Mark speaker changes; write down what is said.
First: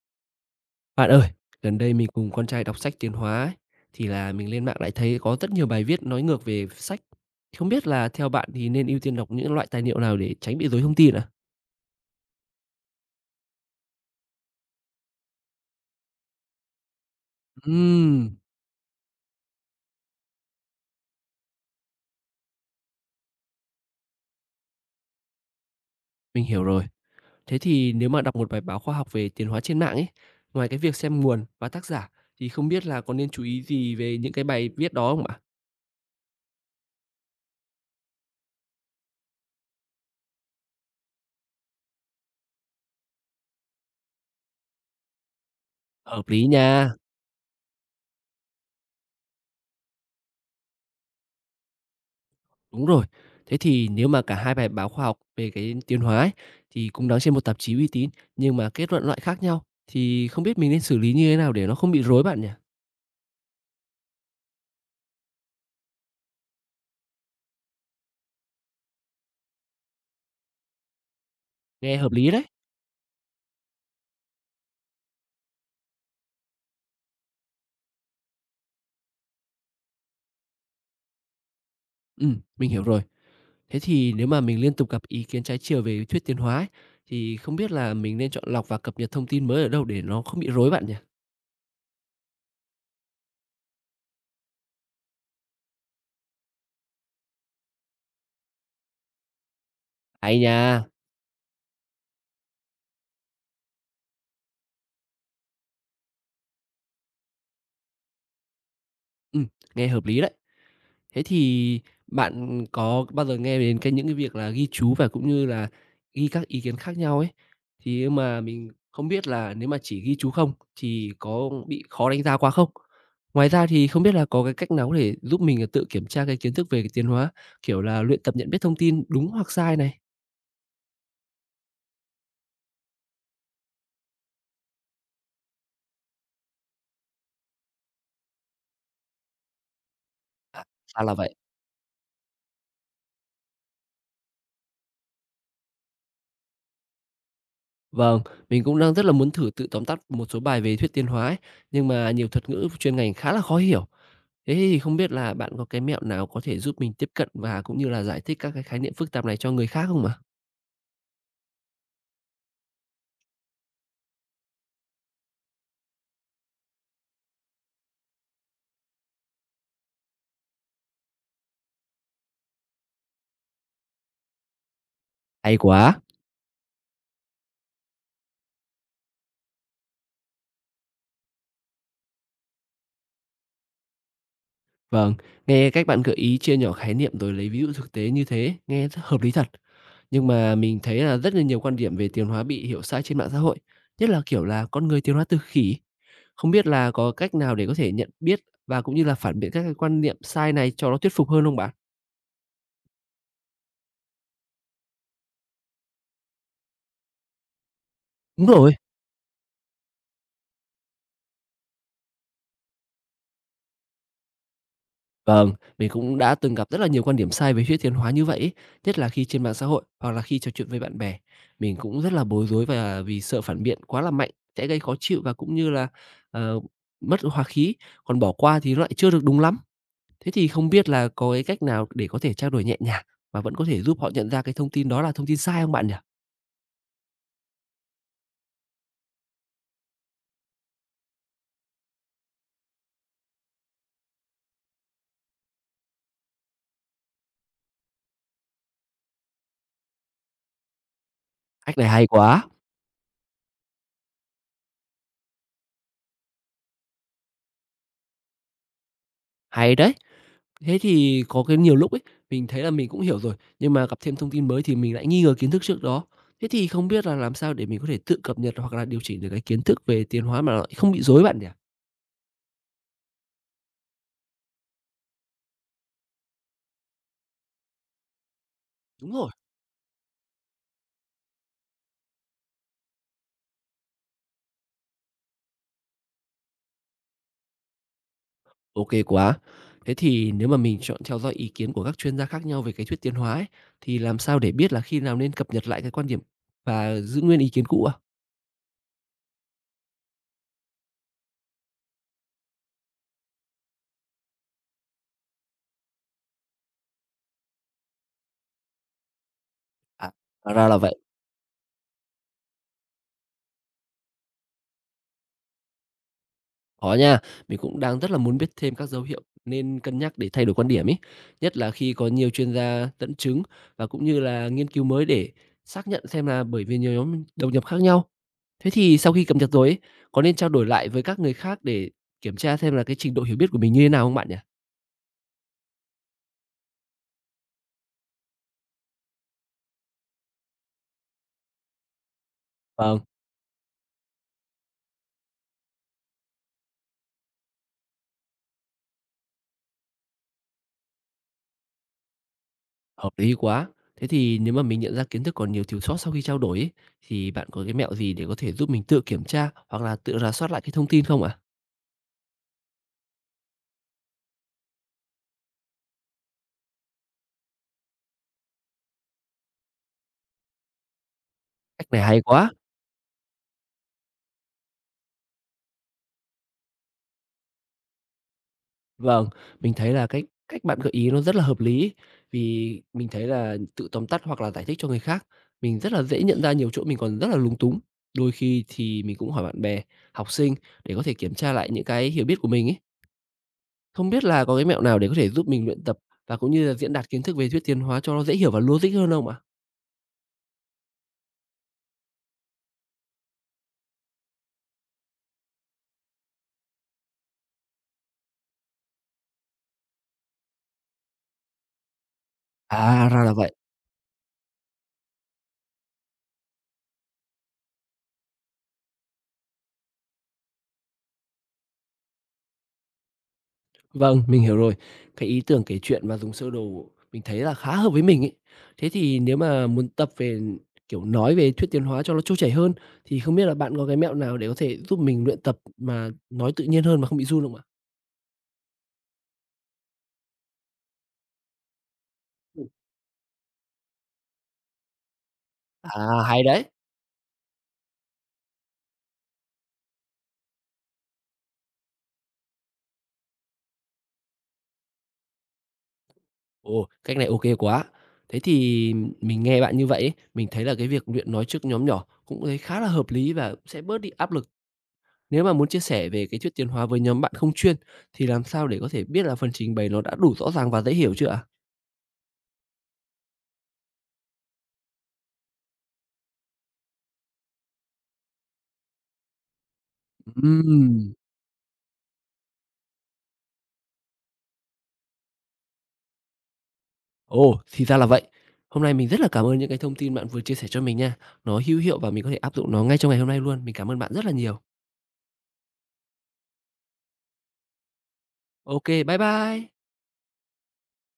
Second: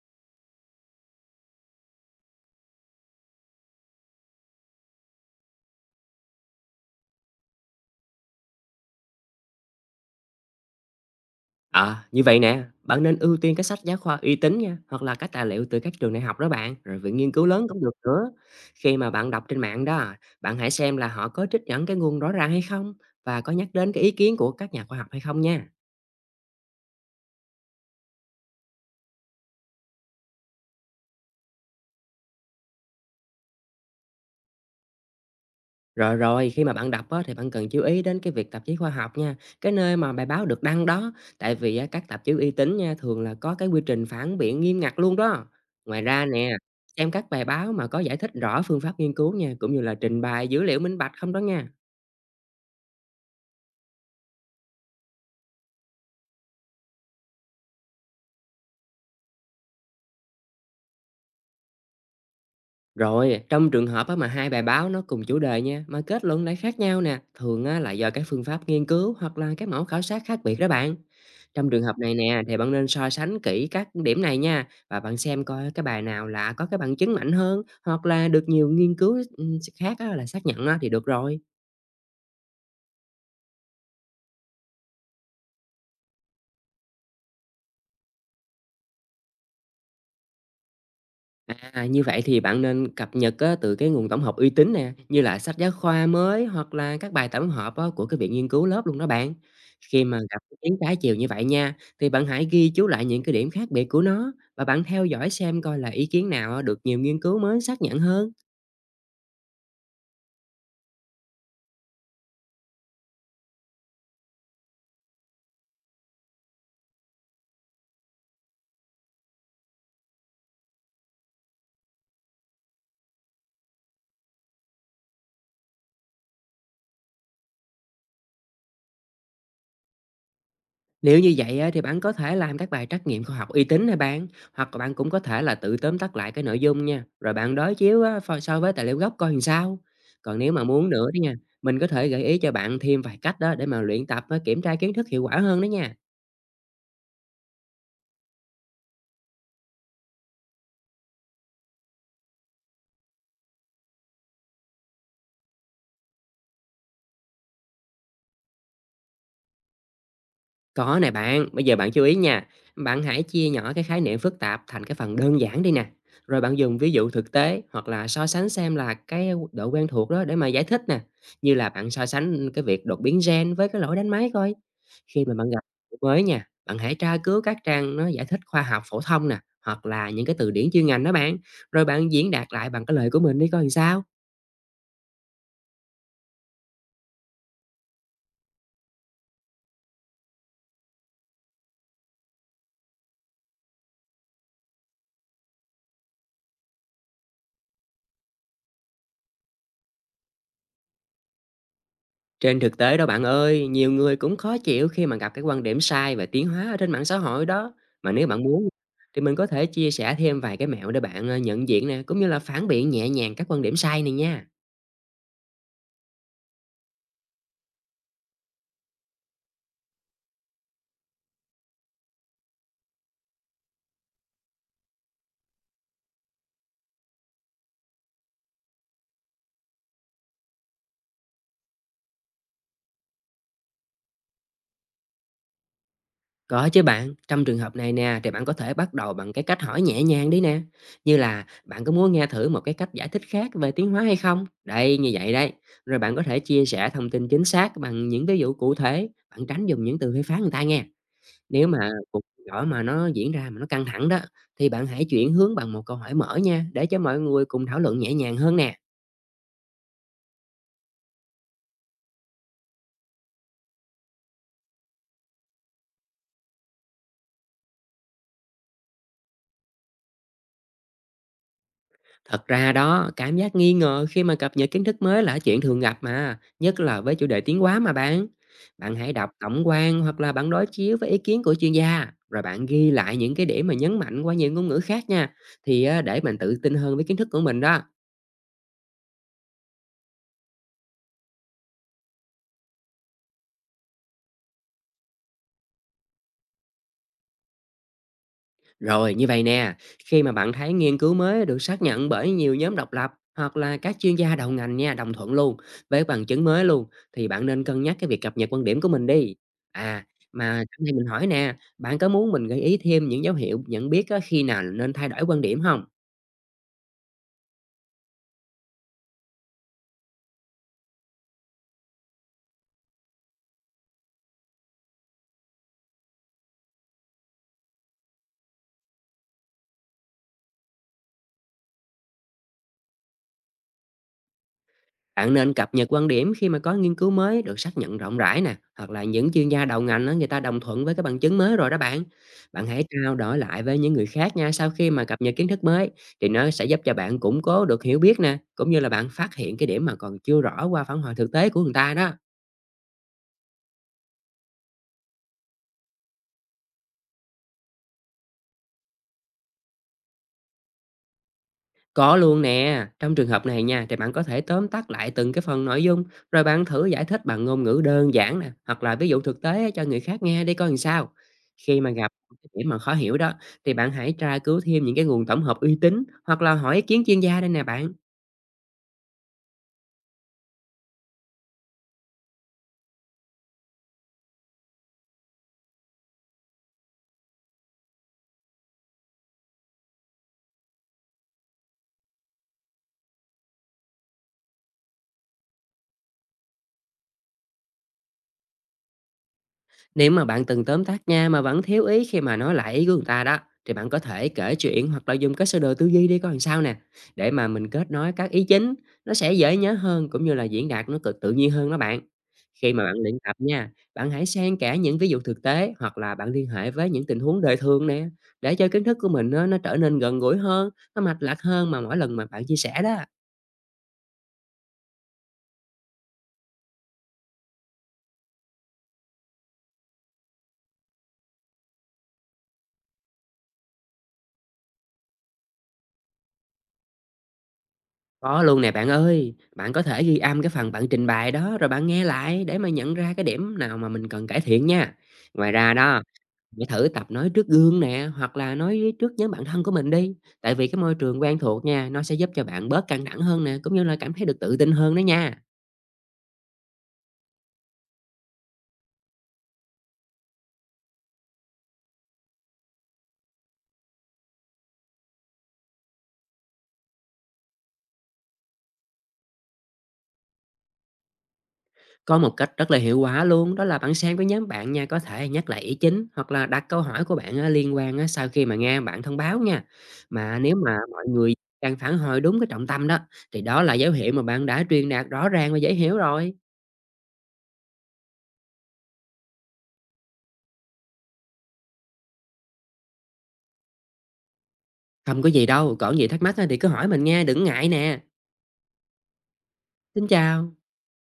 Speaker 1: Bạn ơi, gần đây mình cùng con trai đọc sách tiến hóa ấy, thì là mình lên mạng lại thấy có rất nhiều bài viết nói ngược về sách. Thì không biết là theo bạn thì nên ưu tiên đọc những loại tài liệu nào để tránh bị rối thông tin à?
Speaker 2: À, như vậy nè, bạn nên ưu tiên các sách giáo khoa uy tín nha, hoặc là các tài liệu từ các trường đại học đó bạn, rồi viện nghiên cứu lớn cũng được nữa.
Speaker 1: Ừm,
Speaker 2: Khi mà bạn đọc trên mạng đó, bạn hãy xem là họ có trích dẫn cái nguồn rõ ràng hay không và có nhắc đến cái ý kiến của các nhà khoa học hay không nha.
Speaker 1: mình hiểu rồi. Thế thì nếu mà đọc một bài báo khoa học về tiến hóa trên mạng ấy, ngoài cái việc xem nguồn và tác giả thì không biết là có nên chú ý gì về những cái bài viết đó không ạ?
Speaker 2: Rồi rồi, khi mà bạn đọc á, thì bạn cần chú ý đến cái việc tạp chí khoa học nha, cái nơi mà bài báo được đăng đó, tại vì á, các tạp chí uy tín nha thường là có cái quy trình phản biện nghiêm ngặt luôn đó. Ngoài ra
Speaker 1: Hợp lý
Speaker 2: nè,
Speaker 1: nha.
Speaker 2: xem các bài báo mà có giải thích rõ phương pháp nghiên cứu nha, cũng như là trình bày dữ liệu minh bạch không đó nha.
Speaker 1: Đúng rồi. Thế thì nếu mà cả hai bài báo khoa học về cái tiến hóa ấy, thì cũng đăng trên một tạp chí uy tín nhưng mà kết luận loại khác nhau thì không biết mình nên xử lý như thế nào để nó không bị rối bạn nhỉ?
Speaker 2: Rồi, trong trường hợp á mà hai bài báo nó cùng chủ đề nha, mà kết luận lại khác nhau nè, thường á là do các phương pháp nghiên cứu hoặc là các mẫu khảo sát khác biệt đó bạn. Trong trường hợp
Speaker 1: Nghe hợp
Speaker 2: này
Speaker 1: lý
Speaker 2: nè,
Speaker 1: đấy.
Speaker 2: thì bạn nên so sánh kỹ các điểm này nha, và bạn xem coi cái bài nào là có cái bằng chứng mạnh hơn, hoặc là được nhiều nghiên cứu khác á, là xác nhận á, thì được rồi.
Speaker 1: Mình hiểu rồi. Thế thì nếu mà mình liên tục gặp ý kiến trái chiều về thuyết tiến hóa ấy, thì không biết là mình nên chọn lọc và cập nhật thông tin mới ở đâu để nó không bị rối bạn nhỉ?
Speaker 2: À, như vậy thì bạn nên cập nhật á, từ cái nguồn tổng hợp uy tín nè, như là sách giáo khoa mới hoặc là các bài tổng hợp á, của cái viện nghiên cứu lớp luôn đó bạn. Khi mà gặp
Speaker 1: Hay
Speaker 2: ý kiến
Speaker 1: nha.
Speaker 2: trái chiều như vậy nha, thì bạn hãy ghi chú lại những cái điểm khác biệt của nó và bạn theo dõi xem coi là ý kiến nào á, được nhiều nghiên cứu mới xác nhận hơn.
Speaker 1: Ừm, nghe hợp lý đấy. Thế thì bạn có bao giờ nghe đến cái những cái việc là ghi chú và cũng như là ghi các ý kiến khác nhau ấy, thì mà mình không biết là nếu mà chỉ ghi chú không thì có bị khó đánh giá quá không? Ngoài ra thì không biết là có cái cách nào có thể giúp mình, tự kiểm tra cái kiến thức về cái tiến hóa, kiểu là, luyện tập nhận biết thông tin đúng hoặc sai này?
Speaker 2: Nếu như vậy á, thì bạn có thể làm các bài trắc nghiệm khoa học uy tín nè bạn, hoặc là bạn cũng có thể là tự tóm tắt lại cái nội dung nha, rồi bạn đối chiếu á, so với tài liệu gốc coi làm sao. Còn nếu mà
Speaker 1: À,
Speaker 2: muốn
Speaker 1: ra
Speaker 2: nữa
Speaker 1: là
Speaker 2: đó nha,
Speaker 1: vậy.
Speaker 2: mình có thể gợi ý cho bạn thêm vài cách đó để mà luyện tập á, kiểm tra kiến thức hiệu quả hơn đó nha.
Speaker 1: Vâng, mình cũng đang rất là muốn thử tự tóm tắt một số bài về thuyết tiến hóa ấy, nhưng mà nhiều thuật ngữ chuyên ngành khá là khó hiểu. Thế thì không biết là bạn có cái mẹo nào có thể giúp mình tiếp cận và cũng như là giải thích các cái khái niệm phức tạp này cho người khác không ạ?
Speaker 2: Có nè bạn, bây giờ bạn chú ý nha, bạn hãy chia nhỏ cái khái niệm phức tạp thành cái phần đơn giản đi nè. Rồi bạn dùng ví dụ thực tế hoặc là so sánh xem là cái độ quen thuộc đó để mà giải thích nè. Như là bạn so sánh cái việc đột biến gen với cái lỗi đánh máy coi. Khi mà bạn
Speaker 1: Hay
Speaker 2: gặp từ
Speaker 1: quá.
Speaker 2: mới nha, bạn hãy tra cứu các trang nó giải thích khoa học phổ thông nè, hoặc là những cái từ điển chuyên ngành đó bạn, rồi bạn diễn đạt lại bằng cái lời của mình đi coi làm sao.
Speaker 1: Vâng, nghe cách bạn gợi ý chia nhỏ khái niệm rồi lấy ví dụ thực tế như thế, nghe rất hợp lý thật. Nhưng mà mình thấy là rất là nhiều quan điểm về tiến hóa bị hiểu sai trên mạng xã hội, nhất là kiểu là con người tiến hóa từ khỉ. Không biết là có cách nào để có thể nhận biết và cũng như là phản biện các cái quan niệm sai này cho nó thuyết phục hơn không bạn?
Speaker 2: Trên thực tế đó bạn ơi, nhiều người cũng khó chịu khi mà gặp cái quan điểm sai về tiến hóa ở trên mạng xã hội đó. Mà nếu bạn
Speaker 1: Đúng
Speaker 2: muốn
Speaker 1: rồi.
Speaker 2: thì mình có thể chia sẻ thêm vài cái mẹo để bạn nhận diện nè, cũng như là phản biện nhẹ nhàng các quan điểm sai này nha.
Speaker 1: Vâng, mình cũng đã từng gặp rất là nhiều quan điểm sai về thuyết tiến hóa như vậy ấy, nhất là khi trên mạng xã hội hoặc là khi trò chuyện với bạn bè. Mình cũng rất là bối rối và vì sợ phản biện quá là mạnh sẽ gây khó chịu và cũng như là ờ, mất hòa khí, còn bỏ qua thì nó lại chưa được đúng lắm. Thế thì không biết là có cái cách nào để có thể trao đổi nhẹ nhàng mà vẫn có thể giúp họ nhận ra cái thông tin đó là thông tin sai không bạn nhỉ?
Speaker 2: Có chứ bạn, trong trường hợp này nè thì bạn có thể bắt đầu bằng cái cách hỏi nhẹ nhàng đi nè. Như là bạn có muốn nghe thử một cái cách giải thích khác về tiến hóa hay không? Đây, như vậy đây. Rồi bạn có thể chia sẻ thông tin chính xác bằng những ví dụ cụ thể, bạn tránh dùng những từ phê phán người ta nghe. Nếu
Speaker 1: Cách này
Speaker 2: mà
Speaker 1: hay
Speaker 2: cuộc
Speaker 1: quá,
Speaker 2: gọi mà nó diễn ra mà nó căng thẳng đó, thì bạn hãy chuyển hướng bằng một câu hỏi mở nha, để cho mọi người cùng thảo luận nhẹ nhàng hơn nè.
Speaker 1: hay đấy. Thế thì có cái nhiều lúc ấy, mình thấy là mình cũng hiểu rồi, nhưng mà gặp thêm thông tin mới thì mình lại nghi ngờ kiến thức trước đó. Thế thì không biết là làm sao để mình có thể tự cập nhật hoặc là điều chỉnh được cái kiến thức về tiến hóa mà nó không bị rối bạn nhỉ?
Speaker 2: Thật ra đó, cảm giác nghi ngờ khi mà cập nhật kiến thức mới là chuyện thường gặp mà, nhất là với chủ đề tiếng quá mà bạn. Bạn
Speaker 1: Đúng
Speaker 2: hãy đọc
Speaker 1: rồi.
Speaker 2: tổng quan hoặc là bạn đối chiếu với ý kiến của chuyên gia, rồi bạn ghi lại những cái điểm mà nhấn mạnh qua nhiều ngôn ngữ khác nha, thì để mình tự tin hơn với kiến thức của mình đó.
Speaker 1: OK quá. Thế thì nếu mà mình chọn theo dõi ý kiến của các chuyên gia khác nhau về cái thuyết tiến hóa ấy, thì làm sao để biết là khi nào nên cập nhật lại cái quan điểm và giữ nguyên ý kiến cũ ạ?
Speaker 2: Rồi như vậy nè, khi mà bạn thấy nghiên cứu mới được xác nhận bởi nhiều nhóm độc lập hoặc là các chuyên gia đầu ngành nha, đồng thuận luôn với bằng chứng mới luôn, thì bạn nên cân nhắc cái việc cập nhật quan điểm của mình đi. À
Speaker 1: À,
Speaker 2: mà
Speaker 1: hóa ra là
Speaker 2: hôm nay
Speaker 1: vậy.
Speaker 2: mình hỏi nè, bạn có muốn mình gợi ý thêm những dấu hiệu nhận biết á, khi nào nên thay đổi quan điểm không?
Speaker 1: Có nha, mình cũng đang rất là muốn biết thêm các dấu hiệu nên cân nhắc để thay đổi quan điểm ý, nhất là khi có nhiều chuyên gia dẫn chứng và cũng như là nghiên cứu mới để xác nhận xem là bởi vì nhiều nhóm đồng nhập khác nhau. Thế thì sau khi cập nhật rồi ấy, có nên trao đổi lại với các người khác để kiểm tra xem là cái trình độ hiểu biết của mình như thế nào không bạn nhỉ?
Speaker 2: Bạn nên cập nhật quan điểm khi mà có nghiên cứu mới được xác nhận rộng rãi nè, hoặc là những chuyên gia đầu ngành đó, người ta đồng thuận với cái bằng chứng mới rồi đó bạn. Bạn hãy
Speaker 1: Vâng,
Speaker 2: trao đổi lại với những người khác nha, sau khi mà cập nhật kiến thức mới thì nó sẽ giúp cho bạn củng cố được hiểu biết nè, cũng như là bạn phát hiện cái điểm mà còn chưa rõ qua phản hồi thực tế của người ta đó.
Speaker 1: hợp lý quá. Thế thì nếu mà mình nhận ra kiến thức còn nhiều thiếu sót sau khi trao đổi ấy, thì bạn có cái mẹo gì để có thể giúp mình tự kiểm tra hoặc là tự rà soát lại cái thông tin không ạ?
Speaker 2: Có luôn nè, trong trường hợp này nha thì bạn có thể tóm tắt lại từng cái phần nội dung, rồi bạn thử giải thích bằng ngôn ngữ đơn giản nè, hoặc là ví dụ thực tế cho người khác nghe để coi làm sao. Khi
Speaker 1: Cách
Speaker 2: mà
Speaker 1: này
Speaker 2: gặp
Speaker 1: hay
Speaker 2: cái
Speaker 1: quá.
Speaker 2: điểm mà khó hiểu đó, thì bạn hãy tra cứu thêm những cái nguồn tổng hợp uy tín hoặc là hỏi ý kiến chuyên gia đây nè bạn.
Speaker 1: Vâng, mình thấy là cách cách bạn gợi ý nó rất là hợp lý ấy. Vì mình thấy là tự tóm tắt hoặc là giải thích cho người khác, mình rất là dễ nhận ra nhiều chỗ mình còn rất là lúng túng. Đôi khi thì mình cũng hỏi bạn bè, học sinh để có thể kiểm tra lại những cái hiểu biết của mình ấy. Không biết là có cái mẹo nào để có thể giúp mình luyện tập và cũng như là diễn đạt kiến thức về thuyết tiến hóa cho nó dễ hiểu và logic hơn không ạ?
Speaker 2: Nếu mà bạn từng tóm tắt nha mà vẫn thiếu ý khi mà nói lại ý của người ta đó, thì bạn có thể kể chuyện hoặc là dùng cái sơ đồ tư duy đi coi làm sao nè, để mà mình kết nối các ý chính, nó sẽ dễ nhớ hơn cũng như là diễn đạt nó cực tự nhiên hơn đó bạn. Khi mà bạn
Speaker 1: À,
Speaker 2: luyện
Speaker 1: ra là
Speaker 2: tập
Speaker 1: vậy.
Speaker 2: nha, bạn hãy xen kẽ những ví dụ thực tế hoặc là bạn liên hệ với những tình huống đời thường nè, để cho kiến thức của mình nó trở nên gần gũi hơn, nó mạch lạc hơn mà mỗi lần mà bạn chia sẻ đó.
Speaker 1: Vâng, mình hiểu rồi. Cái ý tưởng kể chuyện và dùng sơ đồ mình thấy là khá hợp với mình ấy. Thế thì nếu mà muốn tập về, kiểu, nói về thuyết tiến hóa cho nó trôi chảy hơn, thì không biết là bạn có cái mẹo nào để có thể giúp mình luyện tập mà nói tự nhiên hơn mà không bị run không ạ?
Speaker 2: Có luôn nè bạn ơi, bạn có thể ghi âm cái phần bạn trình bày đó rồi bạn nghe lại để
Speaker 1: Ừm.
Speaker 2: mà nhận ra cái điểm nào mà mình cần cải thiện nha. Ngoài ra đó,
Speaker 1: À, hay
Speaker 2: hãy
Speaker 1: đấy!
Speaker 2: thử tập nói trước gương nè hoặc là trước nhóm bạn thân của mình đi. Tại vì cái môi trường quen thuộc nha, nó sẽ giúp cho bạn bớt căng thẳng hơn nè, cũng như là cảm thấy được tự tin hơn đó nha.
Speaker 1: Ồ, cách này ok quá! Thế thì mình nghe bạn như vậy ấy, mình thấy là cái việc luyện nói trước nhóm nhỏ cũng thấy khá là hợp lý và sẽ bớt đi áp lực. Nếu mà muốn chia sẻ về cái thuyết tiến hóa với nhóm bạn không chuyên, thì làm sao để có thể biết là phần trình bày nó đã đủ rõ ràng và dễ hiểu chưa ạ?
Speaker 2: Có một cách rất là hiệu quả luôn, đó là bạn xem với nhóm bạn nha, có thể nhắc lại ý chính hoặc là đặt câu hỏi của bạn á, liên quan á, sau khi mà nghe bạn thông báo nha. Mà nếu mà mọi
Speaker 1: Ừm,
Speaker 2: người đang phản hồi đúng cái trọng tâm đó, thì đó là dấu hiệu mà bạn đã truyền đạt rõ ràng và dễ hiểu rồi.
Speaker 1: ồ, thì ra là vậy. Hôm nay mình rất là cảm ơn những cái thông tin bạn vừa chia sẻ cho mình nha. Nó hữu hiệu và mình có thể áp dụng nó ngay trong ngày hôm nay luôn. Mình cảm ơn bạn rất là nhiều.
Speaker 2: Không có gì đâu, còn gì thắc mắc á thì cứ hỏi mình nghe, đừng ngại nè.
Speaker 1: OK, bye bye.
Speaker 2: Xin chào.